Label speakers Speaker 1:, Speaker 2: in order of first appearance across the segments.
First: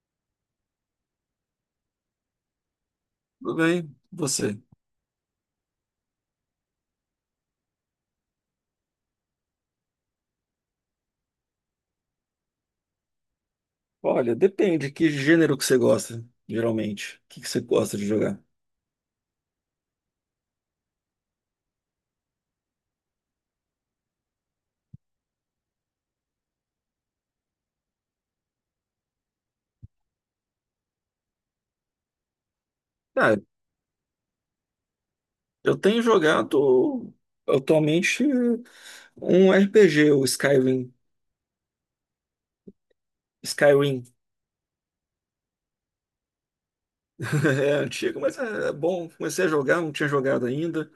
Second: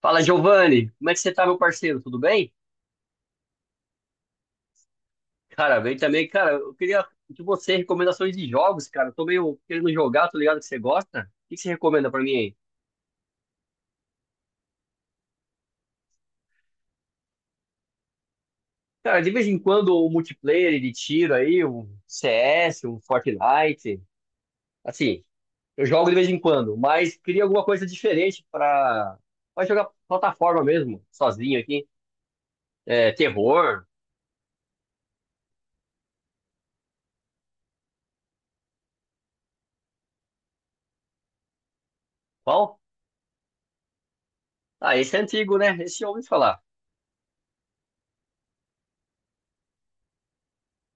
Speaker 1: Fala, Giovanni. Como é que você tá, meu parceiro? Tudo bem?
Speaker 2: Tudo bem? Você?
Speaker 1: Cara, bem também. Cara, eu queria de você recomendações de jogos, cara. Eu tô meio querendo jogar, tô ligado que você gosta. O que que você recomenda pra mim aí?
Speaker 2: Olha, depende que gênero que você gosta, geralmente. O que que você gosta de jogar?
Speaker 1: Cara, de vez em quando o multiplayer de tiro aí, um CS, um Fortnite. Assim, eu jogo de vez em quando, mas queria alguma coisa diferente pra jogar plataforma mesmo, sozinho aqui. É,
Speaker 2: Ah,
Speaker 1: terror.
Speaker 2: eu tenho jogado atualmente, um RPG, o Skyrim.
Speaker 1: Qual?
Speaker 2: Skyrim.
Speaker 1: Ah, esse é antigo, né? Esse eu ouvi falar.
Speaker 2: É antigo, mas é bom. Comecei a jogar, não tinha jogado ainda.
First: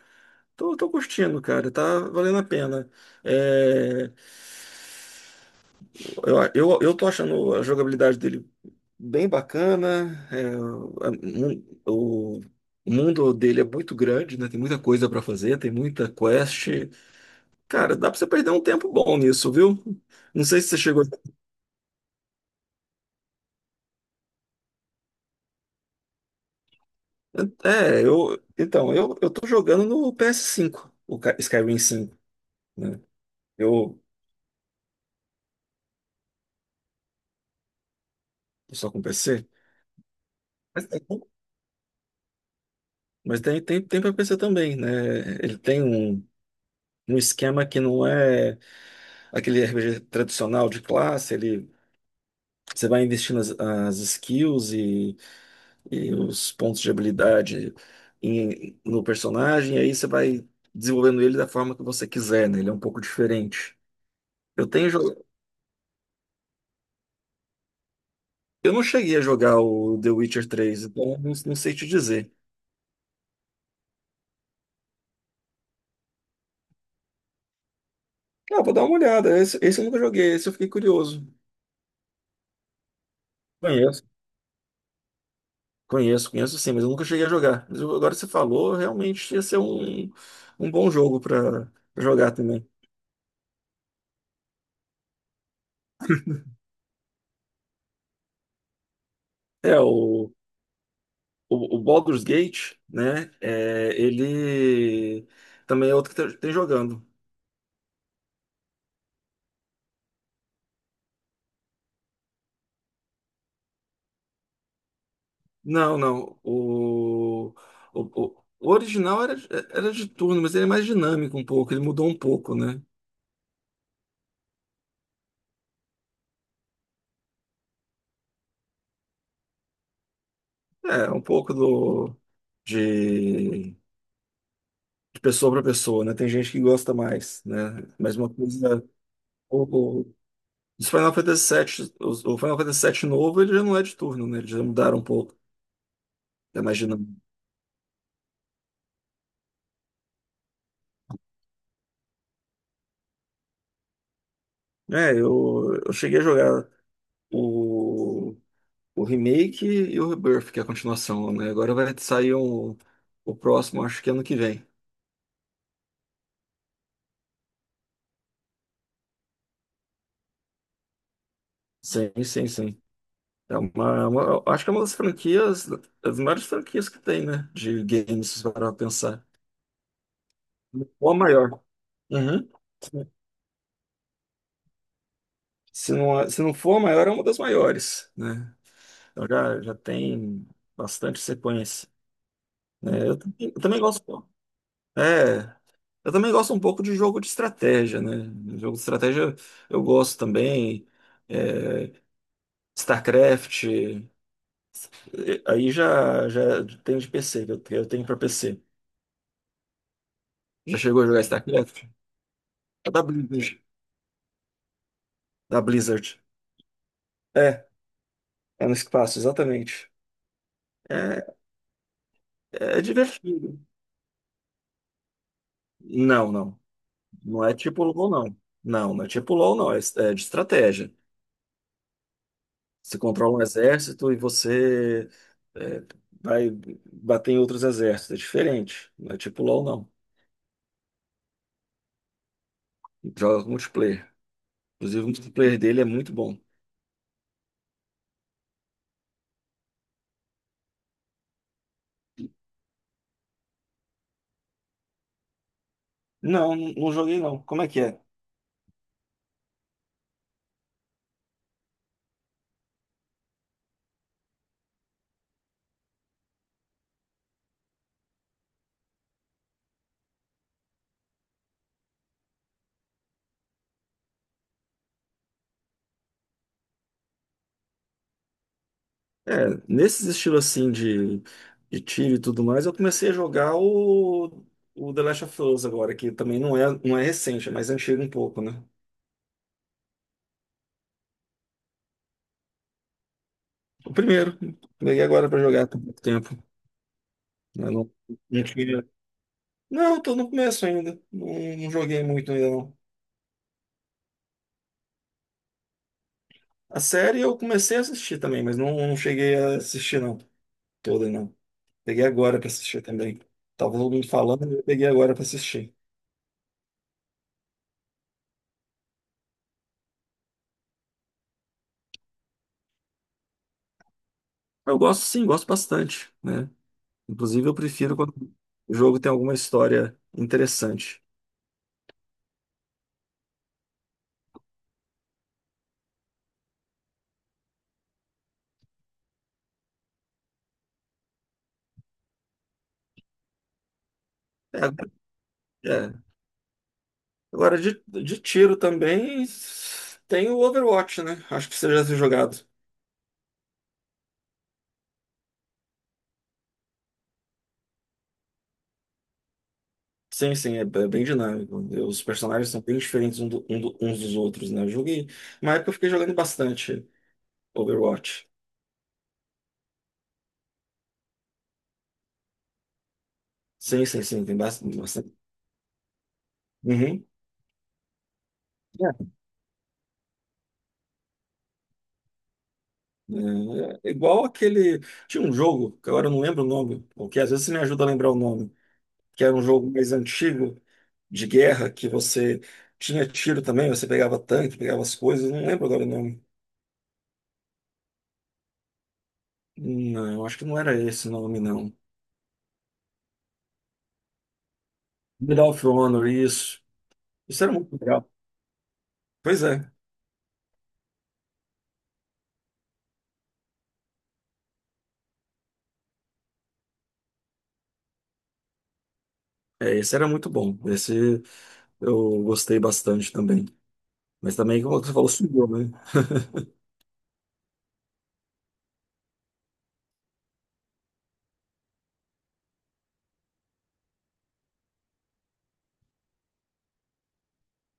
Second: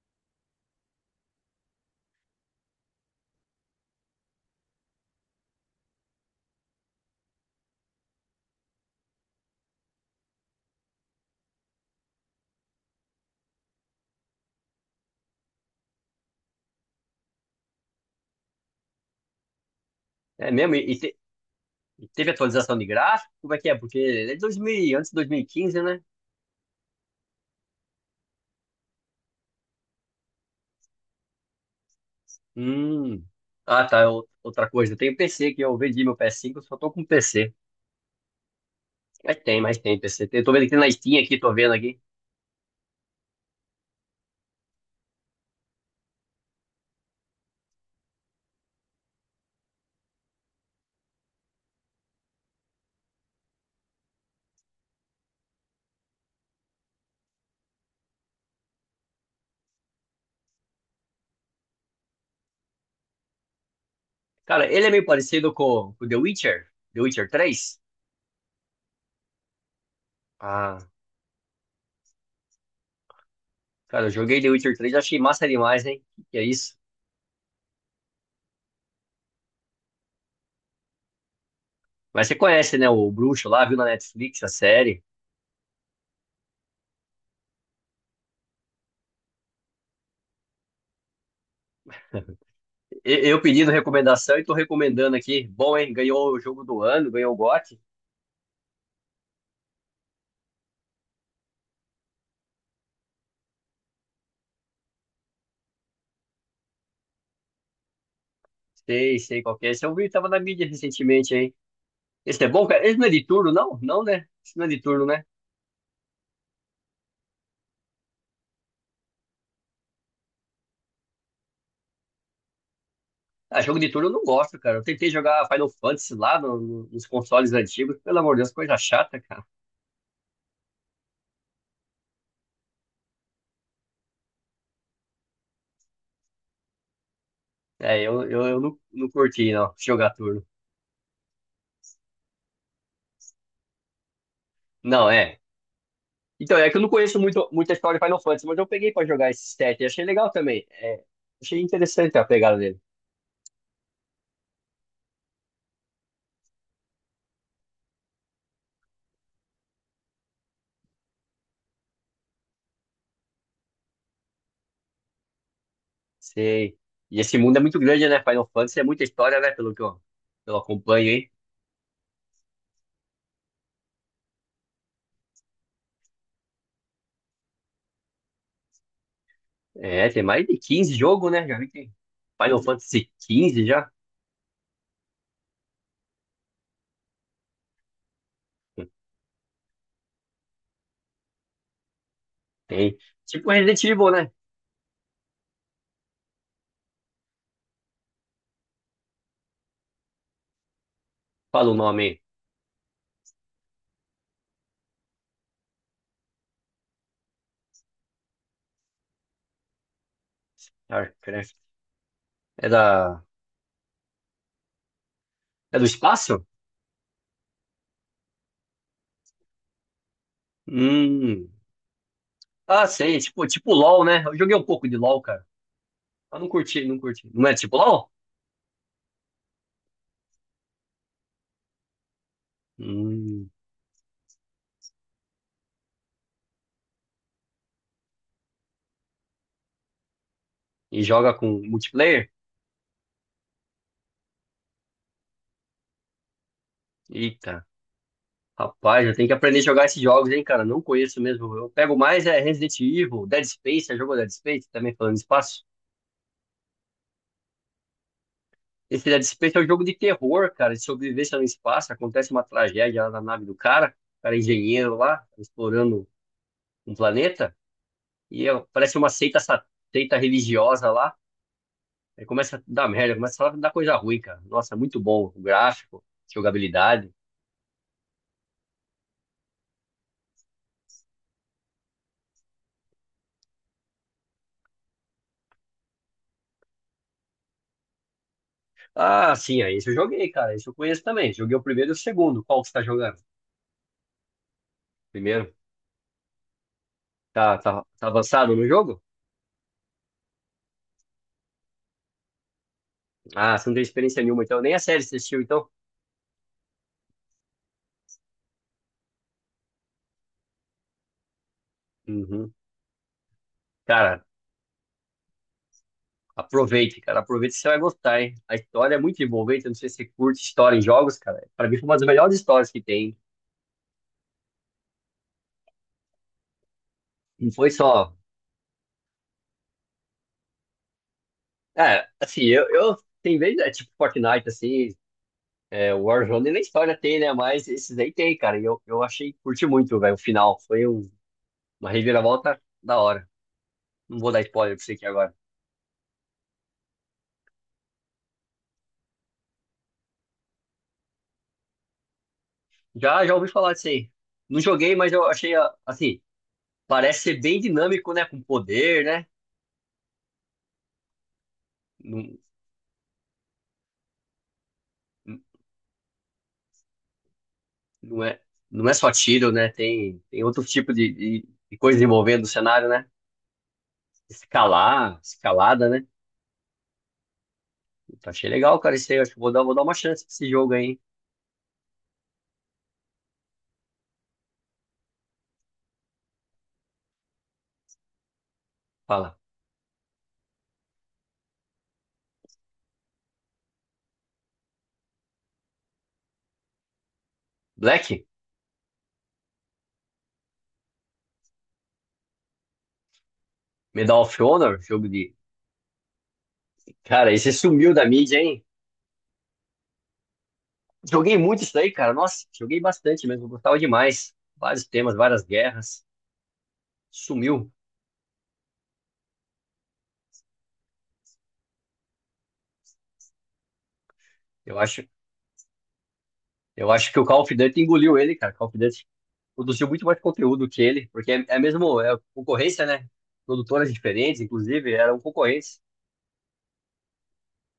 Speaker 2: Tô curtindo, cara. Tá valendo a pena. É, eu tô achando a jogabilidade dele bem bacana. A- o mundo dele é muito grande, né? Tem muita coisa para fazer, tem muita quest. Cara, dá para você perder um tempo bom nisso, viu? Não
Speaker 1: É
Speaker 2: sei se
Speaker 1: mesmo?
Speaker 2: você chegou.
Speaker 1: E teve atualização de gráfico? Como é que é? Porque é de 2000, antes de 2015, né?
Speaker 2: É, eu. Então, eu tô jogando no PS5, o Skyrim 5, né?
Speaker 1: Hum. Ah,
Speaker 2: Eu
Speaker 1: tá. Outra coisa, eu tenho PC que eu vendi meu PS5, eu só tô com PC.
Speaker 2: tô só com
Speaker 1: Mas
Speaker 2: PC.
Speaker 1: tem, mas tem PC. Eu tô vendo que tem
Speaker 2: Mas
Speaker 1: na
Speaker 2: tem,
Speaker 1: Steam aqui, tô vendo aqui.
Speaker 2: mas tem para PC também, né? Ele tem um esquema que não é aquele RPG tradicional de classe, ele. Você vai investir nas as skills e os pontos de habilidade no personagem, e aí você vai desenvolvendo ele da forma que você quiser, né? Ele é um pouco diferente.
Speaker 1: Cara,
Speaker 2: Eu
Speaker 1: ele
Speaker 2: tenho,
Speaker 1: é meio
Speaker 2: jo-
Speaker 1: parecido com o The Witcher, The Witcher três.
Speaker 2: eu não cheguei a jogar o The Witcher
Speaker 1: Ah,
Speaker 2: 3, então eu não sei te dizer.
Speaker 1: cara, eu joguei The Witcher três, achei massa demais, hein? Que é isso?
Speaker 2: Ah, vou dar uma olhada. Esse eu nunca joguei, esse eu fiquei curioso.
Speaker 1: Mas você conhece, né, o Bruxo lá, viu na
Speaker 2: Conheço.
Speaker 1: Netflix a série.
Speaker 2: Conheço, conheço sim, mas eu nunca cheguei a jogar. Agora que você falou, realmente ia ser um bom jogo para jogar também.
Speaker 1: Eu pedindo recomendação e tô recomendando aqui. Bom, hein? Ganhou o jogo do ano, ganhou o GOT.
Speaker 2: É, o, o Baldur's Gate, né? Ele também é outro que tem jogando.
Speaker 1: Sei, sei qual que é. Esse eu vi, tava na mídia recentemente aí. Esse é bom, cara? Esse não é de turno, não? Não, né? Esse não é de turno, né?
Speaker 2: Não, não. O original era de turno, mas ele é mais dinâmico um pouco. Ele mudou um pouco, né?
Speaker 1: Ah, jogo de turno eu não gosto, cara. Eu tentei jogar Final Fantasy lá nos consoles antigos. Pelo amor de Deus, coisa chata, cara.
Speaker 2: É, um pouco de, de pessoa para pessoa, né? Tem gente que gosta mais, né?
Speaker 1: É,
Speaker 2: Mas
Speaker 1: eu,
Speaker 2: uma
Speaker 1: eu, eu não,
Speaker 2: coisa.
Speaker 1: não curti, não,
Speaker 2: O,
Speaker 1: jogar
Speaker 2: o,
Speaker 1: turno.
Speaker 2: os Final Fantasy VII, o Final Fantasy VII novo, ele já não é de turno, né? Eles já mudaram um
Speaker 1: Não,
Speaker 2: pouco.
Speaker 1: é. Então,
Speaker 2: É
Speaker 1: é que
Speaker 2: mais
Speaker 1: eu não conheço
Speaker 2: dinâmico.
Speaker 1: muito, muita história de Final Fantasy, mas eu peguei pra jogar esse set e achei legal também. É, achei interessante a pegada dele.
Speaker 2: É, eu cheguei a jogar. O O remake e o Rebirth, que é a continuação, né? Agora vai sair um, o próximo, acho que ano que vem.
Speaker 1: Sei. E esse mundo é muito grande, né? Final Fantasy é muita história, né? Pelo que eu acompanho aí.
Speaker 2: Sim, sim, sim. Acho que é uma das franquias, das maiores franquias que tem, né? De games, se parar pra pensar.
Speaker 1: É, tem mais de 15
Speaker 2: Ou a
Speaker 1: jogos, né?
Speaker 2: maior.
Speaker 1: Já vi que
Speaker 2: Uhum.
Speaker 1: Final Fantasy 15 já.
Speaker 2: Se não for a maior, é uma das maiores, né? Então já tem bastante sequência,
Speaker 1: Tem.
Speaker 2: né? Eu, também
Speaker 1: Tipo
Speaker 2: eu também
Speaker 1: Resident Evil,
Speaker 2: gosto.
Speaker 1: né?
Speaker 2: É, eu também gosto um pouco de jogo de estratégia, né? Jogo de estratégia eu gosto também.
Speaker 1: Fala o
Speaker 2: é,
Speaker 1: nome aí.
Speaker 2: StarCraft, aí já tem de PC, que eu tenho pra PC. Já chegou a jogar
Speaker 1: StarCraft.
Speaker 2: StarCraft?
Speaker 1: É
Speaker 2: É da
Speaker 1: da.
Speaker 2: Blizzard. Da
Speaker 1: É do
Speaker 2: Blizzard.
Speaker 1: espaço?
Speaker 2: É, é no espaço, exatamente. É,
Speaker 1: Hum.
Speaker 2: é
Speaker 1: Ah, sei. Tipo,
Speaker 2: divertido.
Speaker 1: tipo LOL, né? Eu joguei um pouco de LOL, cara.
Speaker 2: Não,
Speaker 1: Mas não
Speaker 2: não.
Speaker 1: curti, não curti.
Speaker 2: Não
Speaker 1: Não é
Speaker 2: é
Speaker 1: tipo
Speaker 2: tipo
Speaker 1: LOL?
Speaker 2: LoL, não. Não, não é tipo LoL, não. É de estratégia. Você controla um
Speaker 1: Hum.
Speaker 2: exército e você é, vai bater em outros exércitos. É diferente. Não é tipo LoL, não.
Speaker 1: E joga com multiplayer?
Speaker 2: Joga multiplayer. Inclusive, o multiplayer dele é muito bom.
Speaker 1: Eita. Rapaz, eu tenho que aprender a jogar esses jogos, hein, cara? Não conheço mesmo. Eu pego mais é Resident Evil, Dead Space. Já jogou Dead Space? Também falando de espaço?
Speaker 2: Não, não joguei não. Como é que é?
Speaker 1: Esse Dead Space é um jogo de terror, cara, de sobrevivência no espaço. Acontece uma tragédia lá na nave do cara, o cara é engenheiro lá, explorando um planeta, e parece uma seita, seita religiosa lá. Aí começa a dar merda, começa a dar coisa ruim, cara. Nossa, é muito bom o gráfico, jogabilidade.
Speaker 2: É, nesses estilos assim de tiro e tudo mais, eu comecei a jogar o The Last of Us agora, que também não é recente, é mais antigo um pouco, né?
Speaker 1: Ah, sim, aí esse eu joguei, cara. Esse eu conheço também. Joguei o primeiro e o segundo. Qual que você tá jogando?
Speaker 2: O primeiro, peguei agora pra
Speaker 1: Primeiro?
Speaker 2: jogar por pouco tempo.
Speaker 1: Tá,
Speaker 2: Né?
Speaker 1: tá,
Speaker 2: Não,
Speaker 1: tá
Speaker 2: não
Speaker 1: avançado no
Speaker 2: tinha.
Speaker 1: jogo?
Speaker 2: Não, tô no começo ainda. Não, não joguei muito ainda, não.
Speaker 1: Ah, você não tem experiência nenhuma, então. Nem a série você assistiu, então?
Speaker 2: A série eu comecei a assistir também, mas não cheguei a assistir, não. Toda, não. Peguei agora pra
Speaker 1: Uhum.
Speaker 2: assistir também. Tava todo mundo
Speaker 1: Cara,
Speaker 2: falando, eu peguei agora pra assistir.
Speaker 1: aproveite, cara. Aproveite, você vai gostar, hein? A história é muito envolvente. Eu não sei se você curte história em jogos, cara. Pra mim foi uma das melhores histórias que tem.
Speaker 2: Eu gosto sim, gosto bastante, né? Inclusive
Speaker 1: Não
Speaker 2: eu
Speaker 1: foi
Speaker 2: prefiro quando
Speaker 1: só.
Speaker 2: o jogo tem alguma história interessante.
Speaker 1: É, assim, eu tem vezes, é tipo Fortnite, assim, é, Warzone nem história tem, né? Mas esses aí tem, cara. E eu achei, curti muito, velho, o final. Uma reviravolta da hora. Não vou dar spoiler pra
Speaker 2: É,
Speaker 1: você aqui agora.
Speaker 2: é. Agora de tiro também tem o Overwatch, né? Acho que você já tem jogado.
Speaker 1: Já ouvi falar disso aí. Não joguei, mas eu achei, ah, assim, parece ser bem dinâmico, né? Com poder, né?
Speaker 2: Sim, sim, é bem dinâmico. Os
Speaker 1: Não-
Speaker 2: personagens são bem diferentes uns dos outros, né? Eu joguei. Uma época eu fiquei jogando bastante
Speaker 1: Não
Speaker 2: Overwatch.
Speaker 1: é, não é só tiro, né? Tem outro tipo de coisa envolvendo o cenário, né?
Speaker 2: Sim, sim, sim, tem bastante, bastante.
Speaker 1: Escalar, escalada, né?
Speaker 2: Uhum.
Speaker 1: Então, achei legal,
Speaker 2: É,
Speaker 1: cara. Isso aí, acho que vou dar uma chance pra esse jogo aí, hein?
Speaker 2: é igual aquele. Tinha um jogo, que agora eu não lembro o nome, porque às vezes você me ajuda a lembrar o nome. Que era
Speaker 1: Fala.
Speaker 2: um jogo mais antigo de guerra, que você tinha tiro também, você pegava tanque, pegava as coisas, não lembro agora o nome.
Speaker 1: Black?
Speaker 2: Não, acho que não era esse o nome, não.
Speaker 1: Medal of Honor? Jogo de.
Speaker 2: Medal of Honor, isso.
Speaker 1: Cara,
Speaker 2: Isso
Speaker 1: esse
Speaker 2: era muito
Speaker 1: sumiu da
Speaker 2: legal.
Speaker 1: mídia, hein?
Speaker 2: Pois é,
Speaker 1: Joguei muito isso aí, cara. Nossa, joguei bastante mesmo. Gostava demais. Vários temas, várias guerras. Sumiu.
Speaker 2: esse era muito bom. Esse eu gostei bastante também. Mas também,
Speaker 1: Eu
Speaker 2: como você
Speaker 1: acho,
Speaker 2: falou, subiu, né?
Speaker 1: eu acho que o Call of Duty engoliu ele, cara. Call of Duty produziu muito mais conteúdo que ele, porque é mesmo é concorrência, né? Produtoras diferentes, inclusive, eram concorrentes.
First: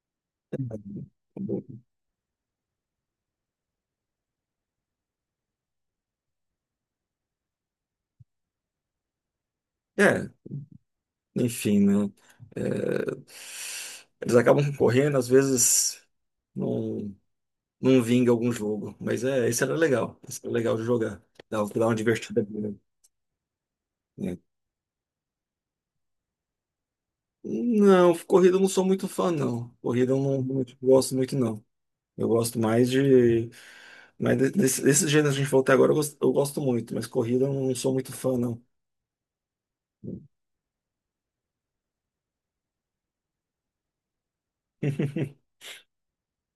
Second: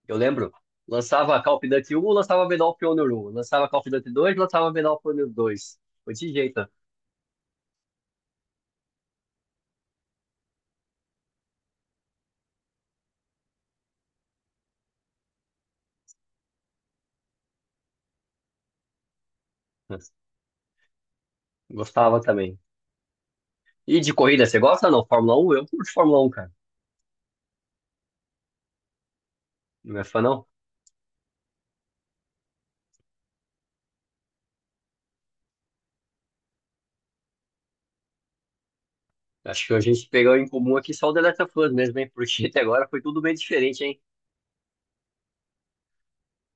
Speaker 1: Eu lembro, lançava Call of Duty 1, lançava Medal of Honor 1, lançava Call of Duty 2, lançava Medal of Honor 2. Foi de jeito,
Speaker 2: É, enfim, né? É, eles acabam concorrendo, às vezes não. Não vinga algum jogo. Mas é, esse era
Speaker 1: né?
Speaker 2: legal. Esse era legal de jogar. Dava pra dar uma
Speaker 1: Gostava
Speaker 2: divertida
Speaker 1: também.
Speaker 2: boa,
Speaker 1: E de
Speaker 2: né?
Speaker 1: corrida, você gosta não? Fórmula 1? Eu curto Fórmula 1, cara.
Speaker 2: Não, corrida eu não sou muito fã, não.
Speaker 1: Não é
Speaker 2: Corrida eu
Speaker 1: fã, não?
Speaker 2: não gosto muito, não. Eu gosto mais de. Mas desses gêneros que a gente falou até agora, eu gosto muito, mas corrida eu não sou muito fã, não.
Speaker 1: Acho que a gente pegou em comum aqui só o The Last of Us mesmo, hein? Porque até agora foi tudo bem diferente, hein?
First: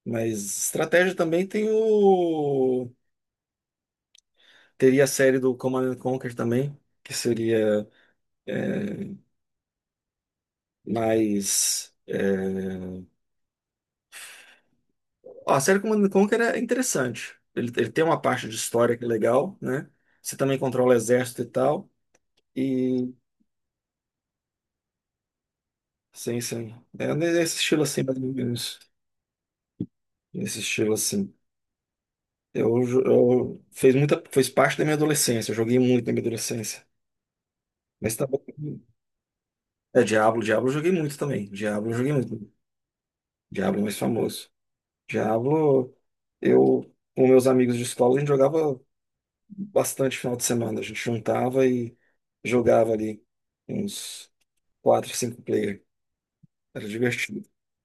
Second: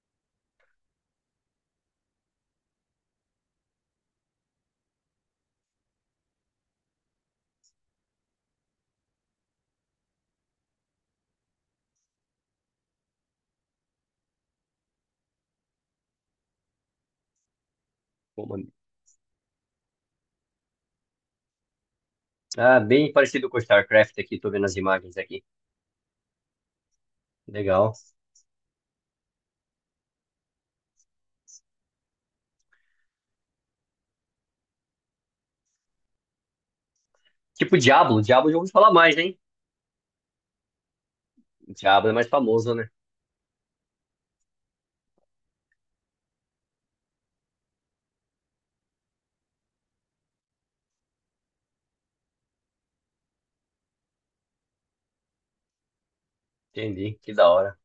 Speaker 2: Mas estratégia também tem o. Teria a série do Command and Conquer também, que seria é, mais. Ó, a série Command and Conquer é interessante. Ele tem uma
Speaker 1: Pô,
Speaker 2: parte de
Speaker 1: mano.
Speaker 2: história que é legal, né? Você também controla o exército e tal.
Speaker 1: Ah, bem
Speaker 2: E
Speaker 1: parecido com StarCraft aqui, tô vendo as imagens aqui.
Speaker 2: sim, sim. É nesse estilo
Speaker 1: Legal.
Speaker 2: assim, mais ou menos. Nesse estilo assim. Eu, jo- eu fez muita, fez parte da minha adolescência. Eu joguei muito na minha adolescência.
Speaker 1: Tipo
Speaker 2: Mas
Speaker 1: Diablo,
Speaker 2: também.
Speaker 1: Diablo eu já ouvi falar mais, hein?
Speaker 2: É Diablo, Diablo eu joguei muito também.
Speaker 1: O
Speaker 2: Diablo eu
Speaker 1: Diablo é
Speaker 2: joguei
Speaker 1: mais
Speaker 2: muito.
Speaker 1: famoso, né?
Speaker 2: Diablo é mais famoso. Diablo, eu com meus amigos de escola, a gente jogava bastante final de semana. A gente juntava e jogava ali uns quatro, cinco player. Era
Speaker 1: Entendi, que
Speaker 2: divertido.
Speaker 1: da hora.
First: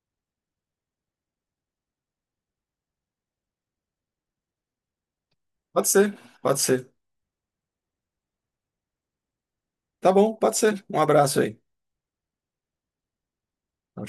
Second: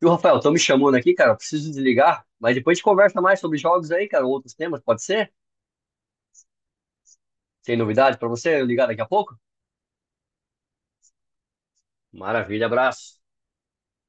Speaker 1: E o Rafael, estão me chamando aqui, cara. Preciso desligar, mas depois a gente conversa mais sobre jogos aí, cara, outros temas, pode ser?
Speaker 2: Pode ser, pode ser.
Speaker 1: Tem novidade pra você. Eu ligar daqui a pouco?
Speaker 2: Tá bom, pode ser. Um abraço aí.
Speaker 1: Maravilha, abraço.